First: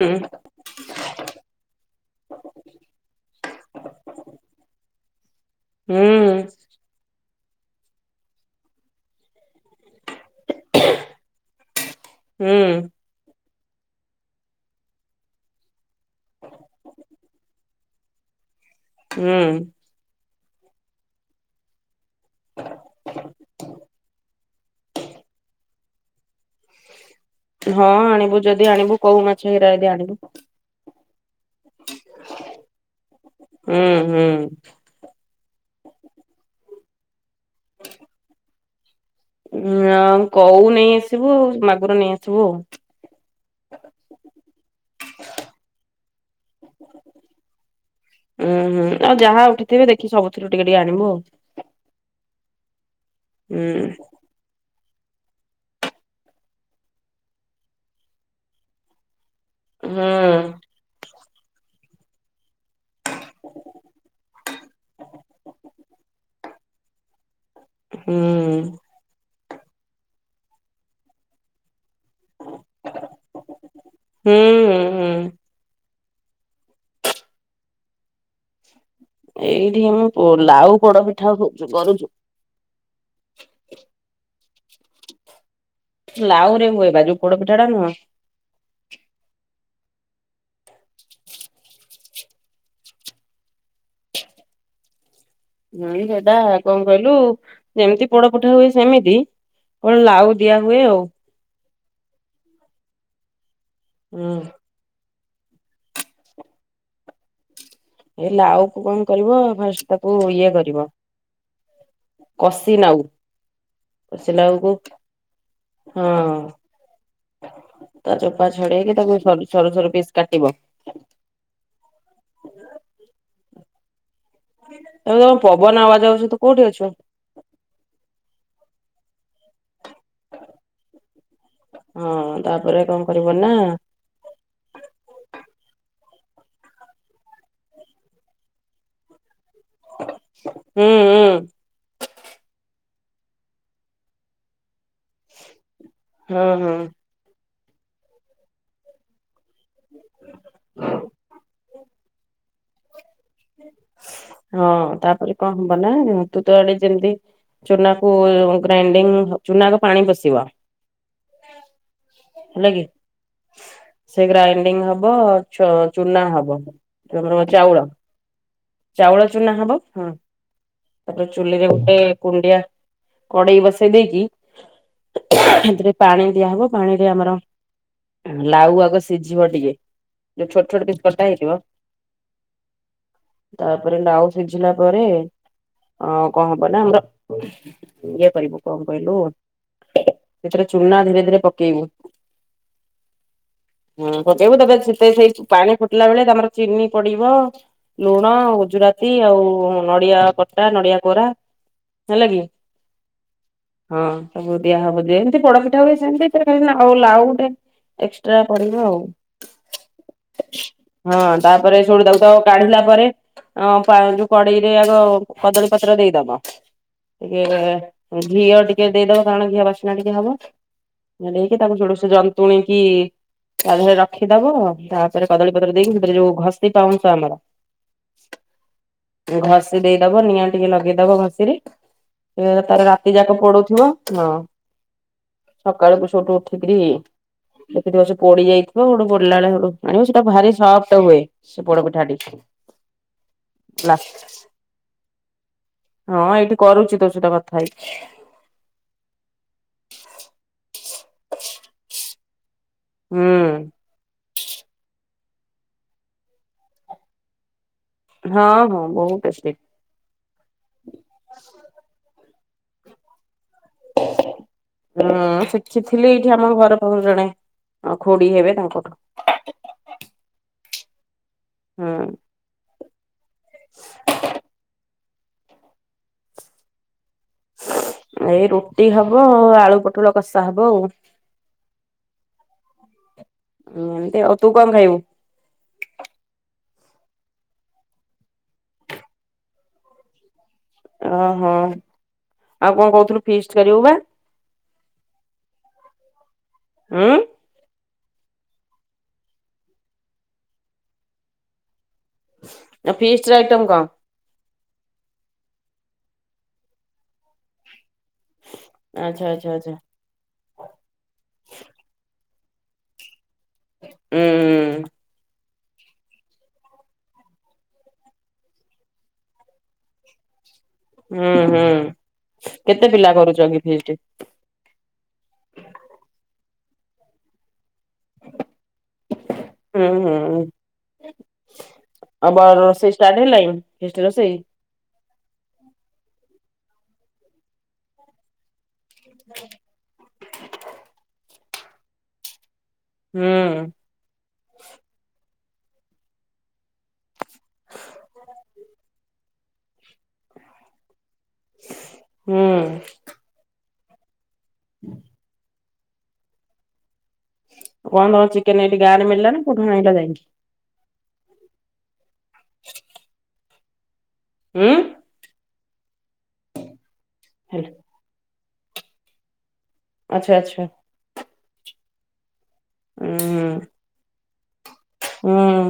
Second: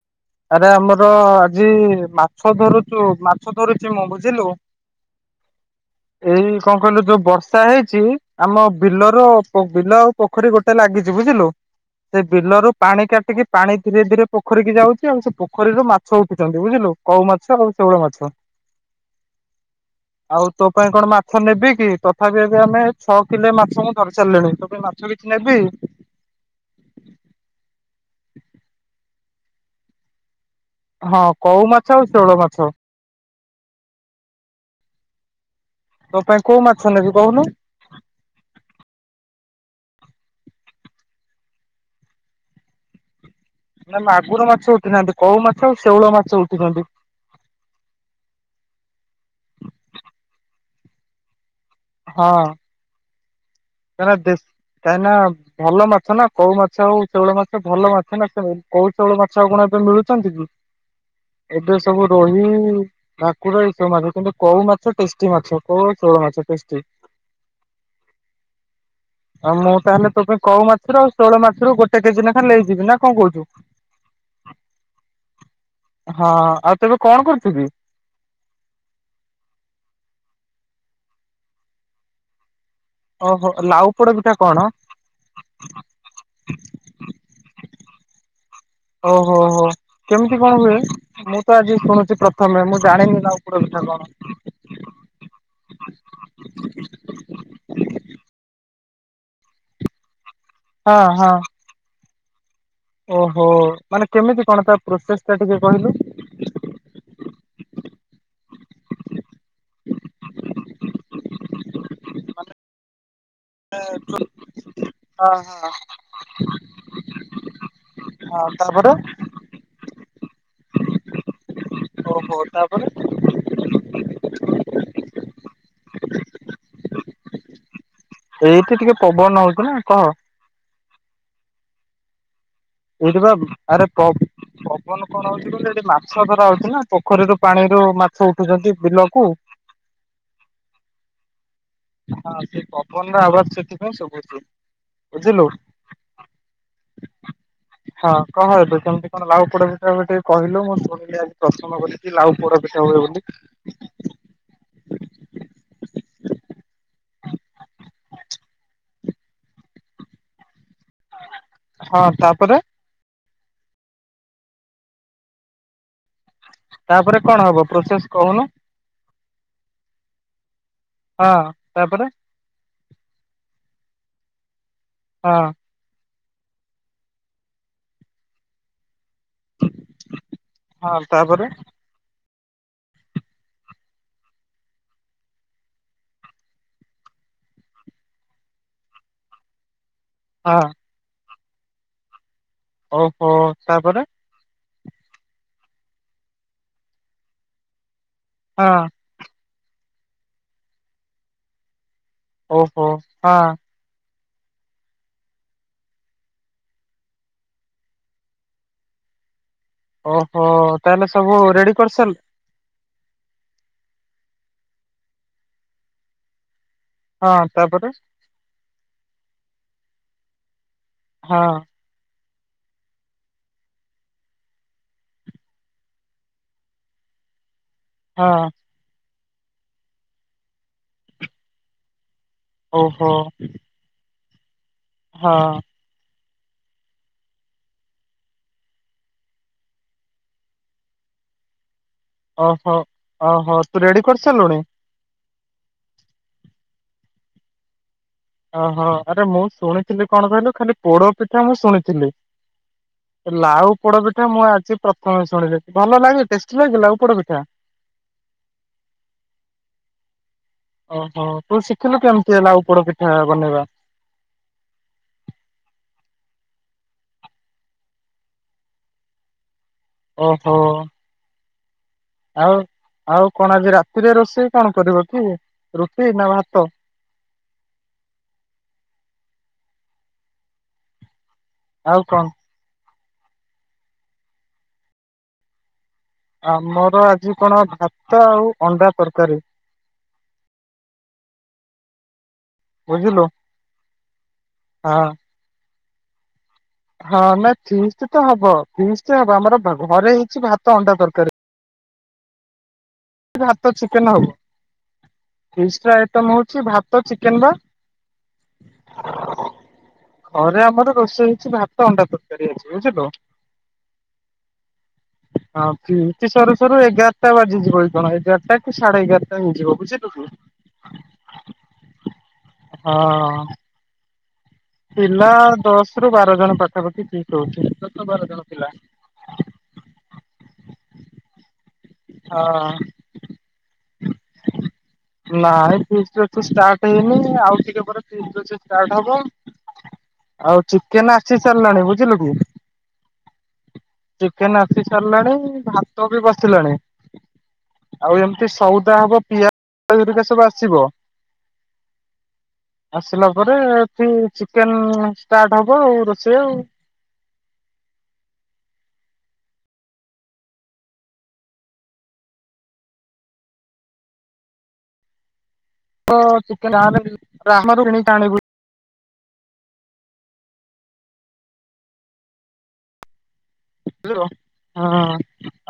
ହୁଁ ଆରେ ଆମର ଆଜି ମାଛ ଧରୁଚୁ ମାଛ ଧରୁଚି ମୁଁ ବୁଝିଲୁ। ହୁଁ ଏଇ କଁ କହିଲୁ ଯୋଉ ବର୍ଷ ର୍ଷା ହେଇଚି ଆମ ବିଲର ପ ବିଲ ଆଉ ପୋଖୋରୀ ଗୋଟେ ଲାଗିଚି ବୁଝିଲୁ। ସେ ହୁଁ ବିଲରୁ ପାଣି କାଟିକି ପାଣି ଧୀରେ ଧୀରେ ପୋଖୋରୀକି ଯାଉଚି ଛି ଆଉ ସେ ପୋଖରୀରୁ ମାଛ ଉଠୁଚନ୍ତି ବୁଝିଲୁ କଉ ମାଛ ଆଉ ଶେଉଳ ମାଛ। ହୁଁ। ଆଉ ତୋ ପାଇଁ କଣ ମାଛ ନେବି କି ତଥାବି ଏବେ ଆମେ ଛଅ କିଲେ ମାଛ ମୁଁ ଧରିସାରିଲିଣି ତୋ ପାଇଁ ମାଛ ବି ନେବି? ହଁ ଆଣିବୁ ଯଦି ଆଣିବୁ କୋଉ ମାଛ ହେରା ଯଦି ଆଣିବୁ। ହଁ କୋଉ ମାଛ ଆଉ ଶେଉଳ ମାଛ। ହୁଁ ହୁଁ। ତୋ ପାଇଁ କୋଉ ମାଛ ନେବି କୋହୁନୁ? [inaudible] ଉଁ ଆଉ କଉ ନେଇ ଆସିବୁ ମାଗୁର ନେଇ ଆସିବୁ ଆଉ। ନା ମାଗୁର ମାଛ ଉଠିନାହାନ୍ତି କୋଉ ମାଛ ଆଉ ଶେଉଳ ମାଛ ଉଠିଚନ୍ତି। ଉଁହୁଁ ଆଉ ଯାହା ଉଠିଥିବେ ଦେଖି ସବୁ ଥୁରୁ ଟିକେ ଟିକେ ଆଣିବୁ ଆଉ। ହଁ। ହୁଁ। କାହିଁକିନା ଦେଶ କାହିଁକିନା ଭଲ ମାଛ ନା କୋଉ ମାଛ ଆଉ ଶେଉଳ ମାଛ ଭଲ ମାଛ ନା ସେ କୋଉ ଶେଉଳ ମା ଛ କଣ ଏବେ ହୁଁ। ମିଳୁଚନ୍ତି କି ଏବେ ସବୁ ରୋହି ଭାକୁର ଏ ସବୁ ମାଛ କିନ୍ତୁ କଉ ମାଛ ଟେଷ୍ଟି ମାଛ କଉ ଆଉ ଶେଉଳ ମାଛ ଟେଷ୍ଟି। ହୁଁ। ଆଉ ମୁଁ ତାହେଲେ ତୋ ପାଇଁ କଉ ମାଛରୁ ଆଉ ଶେଉଳ ମାଛରୁ ଗୋଟ୍ ଟେ କେଜି ଲେଖା ନେଇଯିବି ନା କଣ କହୁଚୁ? ହୁଁ ହୁଁ ହଁ ଆଉ ତେବେ କଣ କରୁଚୁ କି? ଏଇଠି ମୁଁ ପୋ ଲାଉ ପୋଡ ପିଠାଉ କରୁ କରୁଚୁ? ଓହୋ ଲାଉ ପୋଡପିଠା କଣ? ଲାଉରେ ହୁଏ ବା ଯୋଉ ପୋଡପିଠାଟା ନୁହଁ ଓହୋ ହୋ ହୋ କେମିତି କଣ ହୁଏ ମୁଁ ତ ଆଜି ଶୁଣୁଚି ପ୍ରଥମେ ମୁଁ ଜାଣିନି ନା ଲାଉ ପୋଡ ପିଠା କଣ? [unintelligible] ଉଁ ସେଟା କଣ କହିଲୁ ଯେମିତି ପୋଡପିଠା ହୁଏ ସେମିତି କଣ ଲାଉ ଦିଆ ହୁଏ ଆଉ ହଁ ହଁ ଓହୋ ମାନେ ହୁଁ। କେମିତି କଣ ତା ପ୍ରୋସେସ ଟା ଟିକେ କହିଲୁ ଏ ଲାଉକୁ କଣ କରିବ ଫାଷ୍ଟ ତାକୁ ଇଏ କରିବ କସି ନାଉ କଷି ଲାଉକୁ ହଁ ହଁ [unintelligible] ତା ହଁ ଚୋପା ତାପରେ ଛଡେଇକି ତାକୁ ସରୁ ସରୁ ସରୁ ପିସ୍ କାଟିବ ଓହୋ ତାପରେ? [unintelligible] ତୋ ପବନ ଆବାଜ ଆଉଛି ତୁ କୋଉଠି ଅଛୁ? ଏଇଠି ଟିକେ ପବନ ହଉଛି ନା କହ ହଁ। ତାପରେ କଣ ଏଇଠି କରିବ ବା ନା ଆରେ ପବ ପବନ କଣ ହଉଛି କହିଲୁ ଏଠି ମା ମାଛ ଧରା ହଉଛି ନା ପୋଖରୀରୁ ପାଣିରୁ ମାଛ ଉଠୁଛନ୍ତି ବିଲକୁ ହୁଁ ହୁଁ। ହଁ ସେ ପବନ ର ଆବାଜ୍ ସେଥିପାଇଁ ଶୁଭୁଛି ବୁଝିଲୁ। ହଁ ହଁ। ହଁ କହ କେବେ କେମିତି କଣ ଲାଉ ପୋଡ଼ା ହୁଏ ତ ବିଷୟରେ ଟିକେ କହିଲୁ ମୁଁ ଶୁଣିଲେ ପ୍ରଶ୍ନ [unintelligible] କରିଲି କି ଲାଉ ପୋଡ଼ ପିଠା ହୁଏ ବୋଲି ହଁ ତାପରେ କଣ ହବ ନା ତୁ ତ ଆଡେ ଯେମିତି ଚୁନାକୁ ଗ୍ରାଇଣ୍ଡିଙ୍ଗ୍ ଚୁନା ରୁ ପାଣି ପଶିବ ହଁ ତାପରେ? ହେଲା କି ସେ ଗ୍ରାଇଡିଙ୍ଗ୍ ହବ ଚ ଚୁନା ହବ ତାପରେ କଣ [unintelligible] ହବ ଚାଉଳ ପ୍ରୋସେସ କହୁନୁ ଚାଉଳ ଚୁନା ହବ, ହଁ। ତାପରେ ହଁ ଚୁଲିରେ ଗୋଟେ ତାପରେ କୁଣ୍ଡିଆ କଡେଇ ବସେଇ ଦେଇକି ହଁ। ସେଥିରେ ପାଣି ଦିଆହବ ପାଣିରେ ଆମର ଲାଉ ଆଗ ସି ସିଝିବ ଟିକେ ଯୋଉ ଛୋଟ ଛୋଟ ହଁ ପିସ୍ କଟା ତାପରେ ହେଇଥିବ ତାପରେ ନାଉ ସିଝିଲା ପରେ ହଁ କଣ ହବ ନା ଆମର ଇଏ କରିବୁ କଣ କହିଲୁ ହଁ ସେଥିରେ ଚୁନା ଧୀରେ ଧୀରେ ପକେଇବୁ। [unintelligible] ଓହୋ ତାପରେ ହଁ ପକେଇବୁ ତା [unintelligible] ପରେ [unintelligible] ମତେ ସେଇ ପାଣି ଫୁଟିଲା ବେଳେ ତମର ଚିନି ପଡିବ ଲୁଣ ହଁ ଗୁଜୁରାତି ଆଉ ନଡିଆ କତା, ନଡିଆ କୋରା ହେଲା କି ଓହୋଁ ହଁ। ହଁ ସବୁ ଦିଆ ହବ ଜେମତି ପୋଡ଼ ପିଠା ହୁଏ ସେମିତି ଏଥିରେ ଖାଲି ଲାଉଟେ ଏକ୍ସଟ୍ରା ପଡିବ ଆଉ ଓହୋ ତାହେଲେ ସବୁ ହଁ ରେଡି ତାପରେ ସେଇଠୁ କରିସାରିଲ ତାକୁ ତ କାଢିଲା ତାପରେ ଅ ଯୋଉ କଡ଼େଇ ରେ ଆଗ କଦଳୀ ପତ୍ର ଦେଇଦବ। ହଁ ତାପରେ ଟିକେ ଘିଅ ଟିକେ ଦେଇଦବ କାରଣ ଘିଅ ବାସ୍ନା ଟିକେ ହବ। ହଁ ନେଇକି ତାକୁ [unintelligible] ଜନ୍ତୁଣୀ କି ତା ଦେହରେ ରଖିଦବ ତାପରେ କଦଳୀପତ୍ର ଦେଇକି ସେଥିରେ ଯୋଉ ଘଷି ପାଉଁଶ ଆମର ହଁ। ଘଷି ଦେଇଦବ ନିଆଁ ଟିକେ ଲଗେଇଦବ ଘଷିରେ। ତାର ଓହୋ ରାତି ଯାକ ପୋଡ଼ୁଥିବ ହଁ ହଁ ସକାଳକୁ [unintelligible] [unintelligible] ଦେଖିଥିବ ସେ ପୋଡ଼ି ଯାଇଥିବ ହେଠୁ ପୋଡି଼ଲା ବେଳେ ସେଠୁ ଆଣିବ ସେଇଟା ଭାରି ସଫ୍ଟ ହୁଏ। ପୋଡ଼ ପିଠା ଟି ଓହୋ ଓହୋ ତୁ ହେଲା ରେଡି କରିସାରିଲୁଣି ହଁ ଏଇଠି କରୁଚି ତୋ ସହିତ କଥା ହେଇକି। ଓହୋ ଆରେ ମୁଁ ଶୁଣିଥିଲି କଣ କହିଲୁ ଖାଲି ପୋଡ଼ପିଠା ମୁଁ ଶୁଣିଥିଲି। ହୁଁ। ଲାଉ ପୋଡ଼ପିଠା ମୁଁ ଆଜି ପ୍ର ପ୍ରଥମେ ଶୁଣିଲି ଭଲ ଲାଗେ ଟେଷ୍ଟି ଲାଗେ ଲାଉ ପୋଡ଼ପିଠା? ହଁ ହଁ ବହୁତ୍ ଟେଷ୍ଟି। ଓହୋ କଉଠୁ ଶିଖିଲୁ କେମିତି ଏଇ ଲାଉ ପୋଡ଼ପିଠା ବନେଇବା? ହୁଁ ଶିଖିଥିଲି ଏଇଠି ଆମ ଘର ପାଖରୁ ଜଣେ ଆ ଖୁଡ଼ୀ ହେବେ ତାଙ୍କଠୁ। ଓହୋ। ହୁଁ ଆଉ ଆଉ କଣ ଆଜି ରାତିରେ ରୋଷେଇ କଣ କରିବ? ରୁଟି ରୁଟି ନା ଭାତ? ଏଇ ରୁଟି ହବ ଆଳୁ ପୋଟଳ କଷା ହବ ଆଉ। ଆଉ କଣ? [unintelligible] ଆଉ ତୁ କଣ ଖାଇବୁ? ଆମର ଆଜି କଣ ଭାତ ଆଉ ଅଣ୍ଡା ତରକାରୀ। ଓହୋ ଆଉ କଣ କହୁଥିଲୁ ବୁଝିଲୁ ଫିଷ୍ଟ୍ କରିବୁ ବା। ହଁ ହଁ ଉଁ ନାଇଁ ଫି ହବ ଫିଷ୍ଟ୍ ହବ ଆମର ଘରେ ହେଇଛି ଭାତ ଅଣ୍ଡା ତରକାରୀ। ଫିଷ୍ଟ୍ ର ଆଇଟମ ଭାତ କଣ? ଫିଷ୍ଟ୍ ର ଆଇଟମ ହଉଛି ଭାତ ଚିକେନ୍ ବା। ଆଚ୍ଛା ଆଚ୍ଛା ଆଚ୍ଛା ଘରେ ଆମର ରୋଷେଇ ହେଇଛି ଭାତ ଅଣ୍ଡା ତ ତରକାରୀ ହେଇଛି ବୁଝିଲୁ? ହୁଁ ହୁଁ। ହଁ ଫିଷ୍ଟ୍ ସରୁ ସରୁ ଏଗାରଟା ବାଜିଯିବ। [unintelligible] ଏଗାରଟା କି ସାଢେ ଏଗାରଟା ହେଇଯିବ ବୁଝିଲୁୁ କି। ହୁଁ ହୁଁ କେତେ ହଁ ପିଲା କରୁଛକି ଫିଷ୍ଟ୍? ପିଲା ଦଶ ରୁ ବାର ଜଣ ପାଖାପାଖି ଠିକ୍ ରହୁଛି। ଦଶ ବାର ଜଣ ପିଲା। ହୁଁ ହୁଁ ଆଉ ବ ହଁ ରୋଷେଇ ଷ୍ଟାର୍ଟ ହେଲାଣି ଫିଷ୍ଟ ରୋଷେଇ? ନାଇଁ ଫିଷ୍ଟ୍ ଷ୍ଟାର୍ଟ ହେଇନି ଆଉ ଟିକେ ପରେ ଫିଷ୍ଟ୍ ରୋଷେଇ ଷ୍ଟାର୍ଟ ହବ ଆଉ ଚିକେନ୍ ଆ ଆସିସାରିଲାଣି ବୁଝିଲୁ କି ହୁଁ ଚିକେନ୍ ଆସି ସାରିଲାଣି। ଭାତ ବି ବସିଲାଣି। ଆଉ ଏମିତି ସଉଦା ହବ ପିଆଜ ହେରିକା ସବୁ ଆସିବ। ହୁଁ ଆସିଲା ପରେ ଏଠି ଚିକେନ୍ ଷ୍ଟା ହବ ଆଉ ରୋଷେଇ ଆଉ କଣ ଚିକେନ୍ ଏଇଠି ଗାଁ ରେ ମିଳିଲାନି କଉଠୁ ଆଣିଲ ଯାଇକି। [inaudible] ହୁଁ। ଓ ଚିକେନ୍ ଗାଁରେ ମିଳି [unintelligible] ବାହାରୁ କିଣିକି [unintelligible] ଆଚ୍ଛା ଆଚ୍ଛା। ହୁଁ। ରହ ହଁ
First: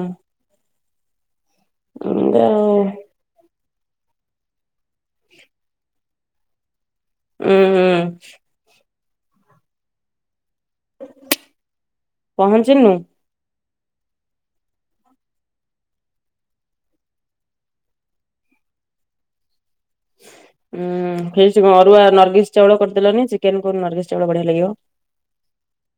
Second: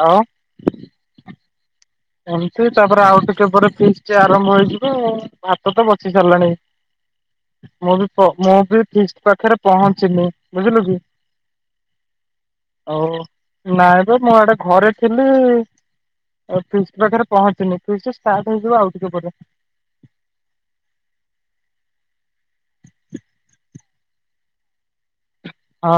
ଆଉ। ଆଉ ଏମୀତି ତାପରେ ଆଉ ଟିକେ ପରେ ଫିଷ୍ଟ ଆରମ୍ଭ ହେଇଯିବ ଆଉ ଭାତ ତ ବସି ସାରିଲାଣି। ଉୁଁ ମୁଁ ବି ମୁଁ ବି ଫିଷ୍ଟି ପାଖରେ ପହଞ୍ଚିନି। ବୁଝିଲୁ କି? ପହଞ୍ଚିନୁ? ଆଉ ନାଇଁ ବେ ମୁଁ ଇଆଡେ ଘରେ ଥିଲି ଅଫିସ୍ ପାଖରେ ପହଞ୍ଚିନି ଫୀଷ୍ଟି ଷ୍ଟାର୍ ହେଇଯିବ ଆଉ ଟିକେ ପରେ। [inaudible] ହଁ ହେଇଚି କ ଅରୁଆ ନରଗିଶ ଚାଉଳ କରିଦେଲନି ଚିକେନକୁ ନରଗିସ ଚାଉଳ ବଢିଆ ଲାଗିବ। ହଁ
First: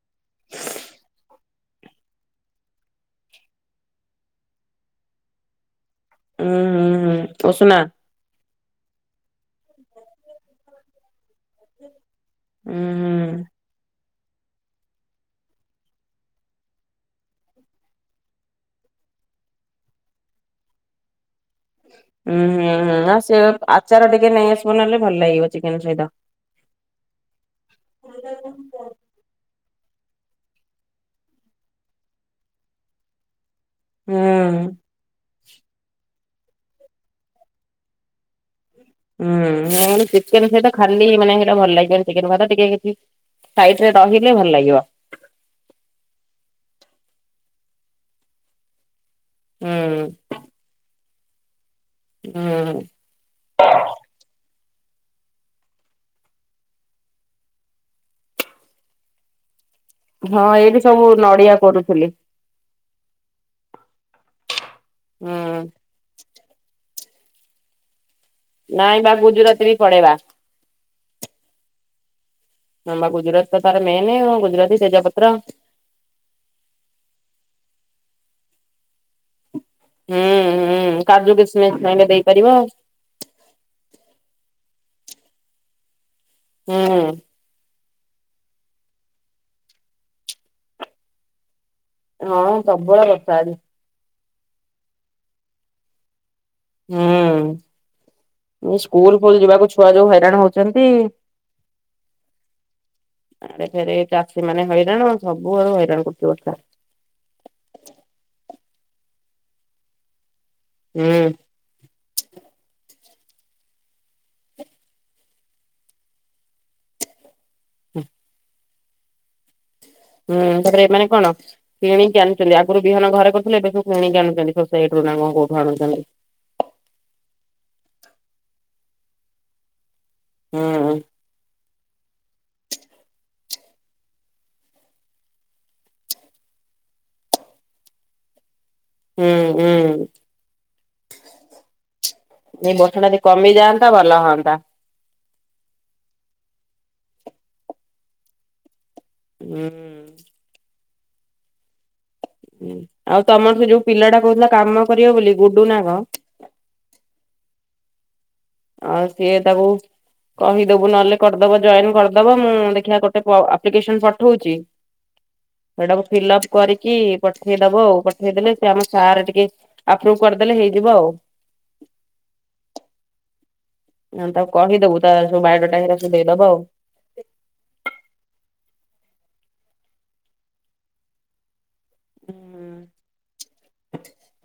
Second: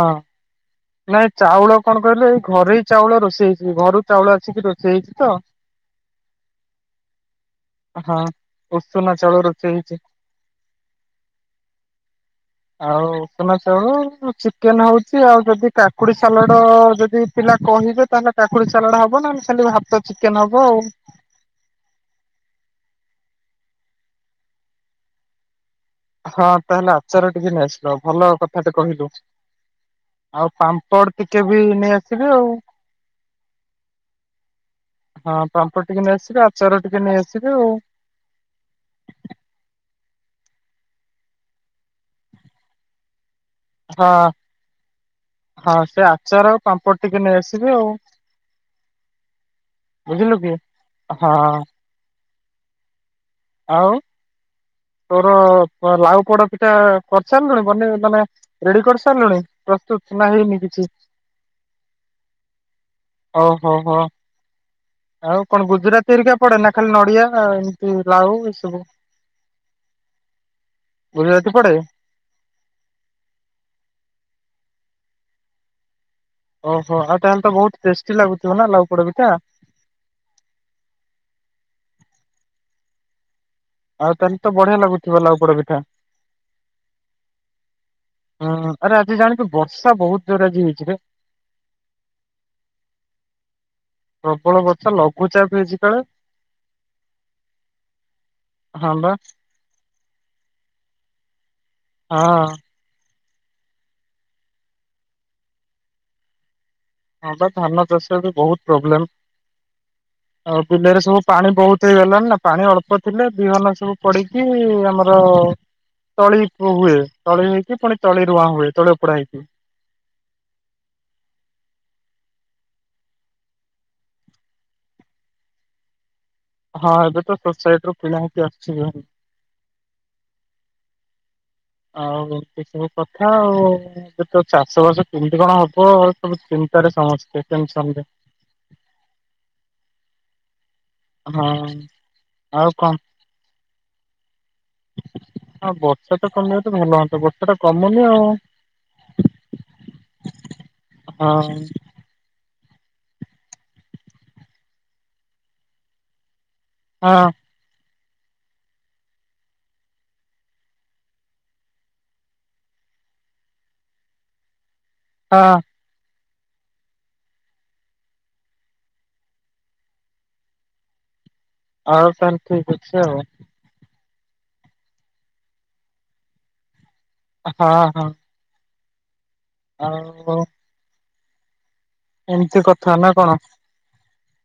ନାଇଁ ଚାଉଳ କଣ କହିଲେ ଏଇ ଘରେଇ ଚାଉଳ ରୋଷେଇ ହେଇଛି ଘରୁ ଚାଉଳ ଆସିକି ରୋଷେଇ ହେଇଛି ତ। ଉୁଁ ହୁଁ ହୁଁ ଉସୁୁନା। ଉସୁନା ଚାଉଳ ରୋଷେଇ ହେଇଛି। ଉୁଁ ଆଉ ହୁଁ ଉଷୁନା ଚାଉଳ ଉ। ଚିକେନ ହଉଛି ଆଉ ଯଦି କାକୁଡି ସାଲାଡ଼ ଯଦି ପିଲା କହିବେ ତାହେଲେ କାକୁଡି ସାଲାଡ଼ ହବ ନ ସେମତି ଭାତ ଚିକେନ ହବ ଆଉ। ହୁଁ ହୁଁ ହୁଁ ଆଉ ସେ ଆଚାର ଟିକେ ନେଇ ଆସିବ ନହେଲେ ଭଲ ଲାଗିବ। ଚିକେନ ସହିତ। ହଁ ତାହେଲେ ଆଚାର ଟିକେ ନେଇଆସିବ ଭଲ କଥାଟେ କହିଲୁ। ଆଉ ପାମ୍ପଡ ଟିକେ ବି ନେଇ ଆସିବେ ଆଉ। ହୁଁ। ହଁ ପାମ୍ପଡ ଟିକେ ନେଇଆସିବେ ଆଚାର ଟିକେ ନେଇଆସିବେ ଆଉ। ହୁଁ ଚିକେନ ସେଇଟ ଖାଲି ମାନେ ହେଟା ଭଲ ଲାଗିବନି ଚିକେନ ଭାତ ଟିକେ କିଛି। ସାଇଡ ରେ ହଁ ରହିଲେ ଭଲ ଲାଗିବ ହଁ ସେ ଆଚାର ପାମ୍ପ ଟି ନେଇ ଆସିବେ ଆଉ। ହୁଁ। ବୁଝିଲୁ କି ହଁ। ହୁଁ। ଆଉ? ତୋର ତ ଲାଉ ପୋଡ ପିଠା କରି ସାରିଲୁଣି ପନି ମାନେ ରେଡି କରିସାରିଲୁଣି? ପ୍ରସ୍ତୁତ ନା ହଁ ହେଇନି ଏଇଠି କିଛି? ସବୁ ନଡିଆ କରୁଥିଲି। ହୋଉ ହୋଉ ହଉ ଆଉ କଣ ହୁଁ ଗୁଜୁରାତିରିକା ପଡେ ନା ଖାଲି ନ ଡିଆ ନା ଏମତି ଲାଉ ଇସୁବୁ, ନାଇଁ ବା ଗୁଜୁରାତି ବି ପଡେଇବା ଗୁଜୁରାତି ପଡେ? ନମ ଗୁଜରାତି ତ ତାର ମେନେ ଗୁଜରାତି, ତେଜପତ୍ର। ଓହୋ ଆଉ ତାହେଲେ ତ ବହୁତ ଟେଷ୍ଟି ଲାଗୁଥିବ ନା ଲାଉ ପୋଡ ପିଠା? ହୁଁ ହୁଁ କାଜୁ କିସ୍ମିସ ଚାହିଁଲେ ଦେଇପାରିବ। ଆଉ ତାଲତ ତ ବଢିଆ ଲାଗୁଥିବ ଲାଉ ପୋଡା ପିଠା। ହୁଁ। ହୁଁ ଆରେ ଆଜି ଜାଣିଚୁ ବର୍ଷା ବହୁତ ଜୋର ଆଜି ହେଇଛି ରେ। ହଁ ପ୍ରବଳ ବର୍ଷା ଆଜି। ପ୍ରବଳ ବଚା ଲଘୁଚାପ ହେଇଛି କାଳେ? ହୁଁ ହଁ ବା ସ୍କୁଲ ଫୁଲ ଯିବାକୁ ଛୁଆ ଯୋଉ ହଇରାଣ ହଉଛନ୍ତି। ହଁ। ଆଡେ ଫେର ଚାଷୀ ମାନେ ହଇରାଣ ସବୁ ଆଡୁ ହଇରାଣ କରୁଛି ବର୍ଷା। ହଁ ବା ଧାନ ଚାଷ ବି ବହୁତ ପ୍ରୋବ୍ଲେମ। ଆଉ ବିଲରେ ହୁଁ ସବୁ ପାଣି ବହୁତ ହେଇଗଲାଣି ନା ପାଣି ଅଳ୍ପ ଥିଲେ ବିହନ ସବୁ ପଡିକି ଆମର ତଳି ପ ହୁଏ। ତଳି ହେଇକି ପୁଣି ତଳି ରୁଆଁ ହୁଏ ତଳି ଉପଡ଼ା ହେଇକି। ହୁଁ ତାପରେ ଏମାନେ କଣ କିଣିକି ଆଣୁଛନ୍ତି, ଆଗରୁ ବିହନ ଘରେ କରୁଥିଲେ ଏବେ ସବୁ କିଣିକି ଆଣୁଛନ୍ତି ସୋସାଇତିରୁ। [unintelligible] ହଁ ଏବେ ତ ସୋସାଇଟି ରୁ କିଣା ହେଇକି ଆସୁଛି ଭାରି ହୁଁ। ଆଉ ଏ ସବୁ କଥା ଆଉ ଏ ତ ଚାଷ ବାସ କେମିତି କଣ ହବ ସବୁ ଚିନ୍ତାରେ ସମସ୍ତେ ଟେନସନରେ। ହୁଁ ଉଁ। ହଁ। ଆଉ ଏ ବର୍ଷା କଣ ଟା ଜଦି କମିଯାଆନ୍ତା ଭଲ ହଅନ୍ତା। ହଁ ବର୍ଷାଟା କମିଯାନ୍ତା ତା ଭଲ ହୁଅନ୍ତା ବର୍ଷା ତ କମୁନି ଆଉ। ଉଁ ହୁଁ। ହଁଅଂ। ଆଉ ତମଠୁ ଯୋଉ ପିଲାଟା କହୁଥିଲା କାମ କରିବ ବୋଲି ଗୁଡୁ ନା କଣ। ହଁ। ଆଉ ସିଏ ତାକୁ। କହିଦବୁ ନହେଲେ କରିଦବ ଜଏନ କରିଦବ ମୁଁ ଦେଖିଆ ଗୋଟେ ଆପ୍ଲିକେସନ ପଠଉଚି। ହଁ ହେଟାକୁ ଫିଲପ। କରିକି ପଠେଇଦବ ଆଉ ପଠେଇଦେଲେ ସେ ଆମ ସାର୍ ଟିକେ ଆପୃଭ କରିଦେଲେ ହେଇଯିବ ଆଉ। ହଉ ତାହେଲେ ଠିକ ଅଛି ଆଉ। ହ ତାକୁ କହିଦବୁ ତା ସବୁ ଵୟୋଡ଼ାଟା ହେରା ସବୁ ଦେଇଦବ ଆଉ। ହଁ ହଁ। ଅହୋ। ଏମିତି କଥା ନା କଣ।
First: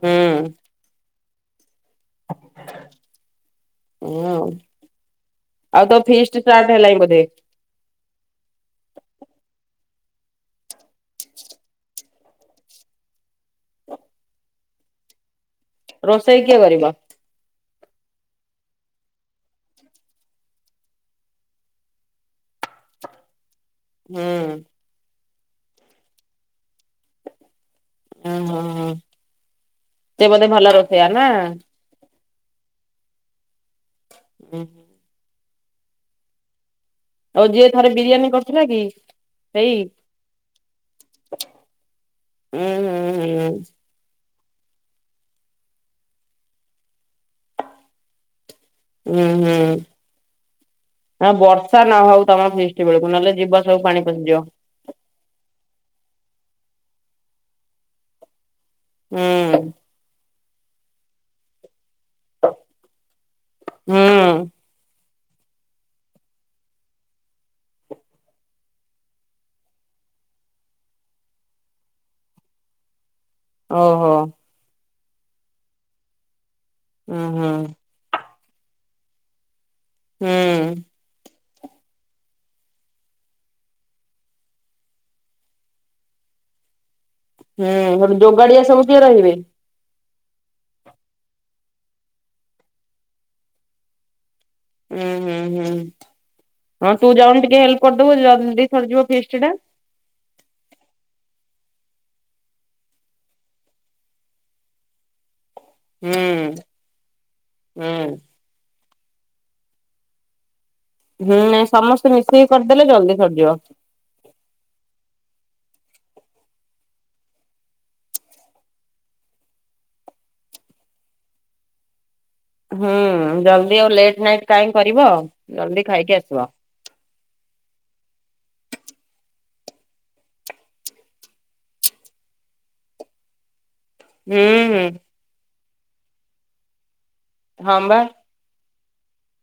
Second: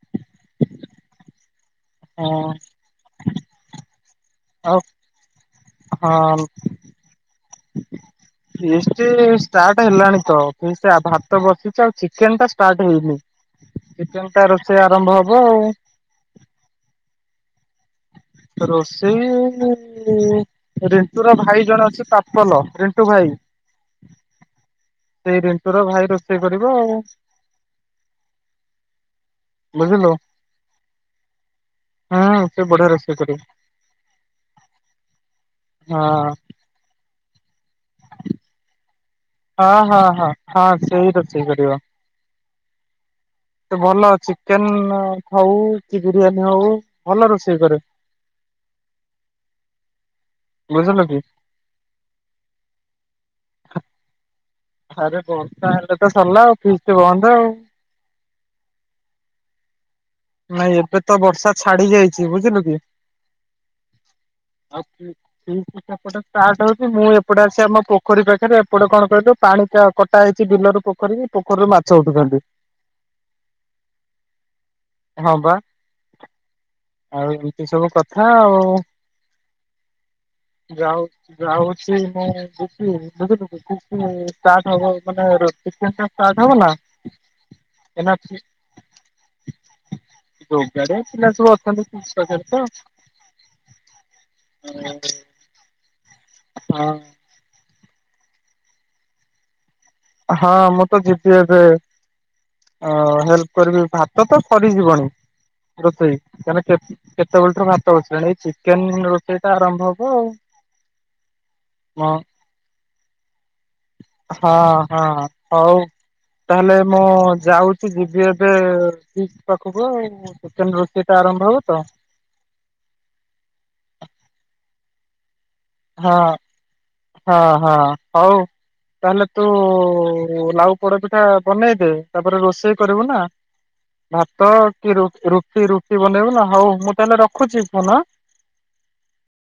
ହୁଁ ଏଇଆ ହଁ ଆଉ। ଆଉ ତୋ ଫିଷ୍ଟ ହଁ ଷ୍ଟାଟ ହେଲାଣିି ବୋଧେ। ଫିଷ୍ଟ ଷ୍ଟା ଷ୍ଟାଟ ହେଲାଣି ତ ସେ ଭାତ ବସିଛି ଆଉ ଚିକେନ ଟାଷ୍ଟାଟ ହେଇନି। ଚିକେନଟା ରୋଷେଇ ଆରମ୍ଭ ହବ ଆଉ। ରୋଷେଇ କିଏ କରିବ। ରୋଷେଇ ରିଣ୍ଟୁ ର ଭାଇ ଜଣେ ଅଛି ପାପଲ ରିଣ୍ଟୁ ଭାଇ। ହୁଁ ସେଇ ରିଣ୍ଟୁର ଭାଇ ରୋଷେଇ କରିବ ଆଉ। ହୁଁ ହୁଁ ହୁଁ ହୋ ବୁଝିଲୁ ସେ ବୋଧେ ଭଲ ରଷେଇଆ ନା? ହୁଁ ସେ ବଢ଼ିଆ ରୋଷେଇ କରେ। ହୁଁ ହୁଁ [inaudible] ହଁଅଂ। ଆଉ ଯିଏ ଥରେ ବିରିୟାନୀ କରିଥିଲା କି? ସେଇ ହଁ ହଁ ହଁ ହଁ ସେଇ ରୋଷଇ କରିବା। ଉୁଁ ହୁଁ ହୁଁ ସେ ଭଲ ଅଛି। ଚିକେନ ହଉ କି ବିରିୟାନୀ ହଉ ଭଲ ରୋଷେଇ କରେ। ଉଁ ହୁଁ। ବୁଝିଲୁ କି। ହଁ ବର୍ଷା ନ ହଉ ତମ ଫିଷ୍ଟି ବେଳକୁ ନହେଲେ ଯିବ ସବୁ ପାଣି ପଶିଯିବ। ଆରେ ବର୍ଷା ହେଲେ ତ ସରିଲା ଆଉ ଫିଷ୍ଟ ବନ୍ଦ ଆଉ। ଉଁ। ନାଇଁ ଏବେ ତ ବର୍ଷା ଛାଡି ଯାଇ ଛି ବୁଝିଲୁ କି? ହୁଁ ଠିକ ସେପଟେ ଷ୍ଟାର୍ଟ ହଉଛି ମୁଁ ଏପଟେ ଆସି ଆମ ପୋଖରୀ ପାଖରେ ଏପଟେ କଣ କହିଲୁ ପାଣି ଟା କଟା ହେଇଚି। ସେ ବିଲରୁ ପୋଖରୀ କି ପୋଖରୀରୁ ମାଛ ଉଠୁଛନ୍ତି। ଓହୋ। ହଁ ବା ହୁଁ ଆଉ ହୁଁ ଏମିତି ସବୁ କଥା ଆଉ। ହୁଁ। ଯାଉ ଯାଉଛି ମୁଁ ଯିବି ବୁଝିଲୁକି ଷ୍ଟାଟ ହେବ ମାନେ ଚିକେନ ଟା ଷ୍ଟା ଷ୍ଟାଟ ହେବନା। ହୁଁ ଯୋଗାଡିଆ ସବୁ କିଏ ରହିବେ? ଯୋଗାଡିଆ ପିଲା ସବୁ ଅଛନ୍ତି ପାଖରେ ତ ହୁଁ ହୁଁ ହୁଁ ହଁ ତୁ ଯାଉନ ଟିକେ ହେ କରିଦବୁ ଜଲ୍ଦି ସରିଯିବ ଫିଷ୍ଟ ଟା। ହଁ ମୁଁ ତ ଜିତି ଅ ହେଲ୍ପ କରିବି ଭାତ ତ ସରିଯିବଣି। ରୋଷେଇ ହୁଁ କା କେତେବେଳରୁ ହୁଁ ଭାତ ବସିଲାନି ଏଇ ଚିକେନ୍ ତ କେନ ଦିନ ରୋଷେଇ ଟା ଆରମ୍ଭ ହବ ଆଉ। ହୁଁ ସମସ୍ତେ ହଁ ମିଶେଇି କରିଦେଲେ ଜଲ୍ଦି ସରିଯିବ। ହଁ ହଁ ହଉ। ତାହେଲେ ମୁଁ ଯାଉଛି ଯିବି ଏବେ ପାଖକୁ ଆଉ ଚିକେନ ରୋଷେଇ ଟା ଆରମ୍ଭ ହବ ତ। ହୁଁ ଜଲ୍ଦି ଆଉ ଲେଟ୍ ନାଇଟ୍ କାଇଁ କରିବ? ଜଲ୍ଦି ହଁ ଖାଇକି ଆସିବ ହଁ ହଁ ହଉ ତାହେଲେ ତୁ ଲାଉ ପୋଡ ପିଠା ବନେଇଦେ ତାପରେ ରୋଷେଇ କରିବୁ ନା। ହୁଁ ଭାତ ହୁଁ କି ରୁଟି ରୁଟି ବନେଇବୁ ନା ହଉ ମୁଁ ତାହେଲେ ରଖୁଛି ହଁ ଫୋନ ବା। ଆଁ।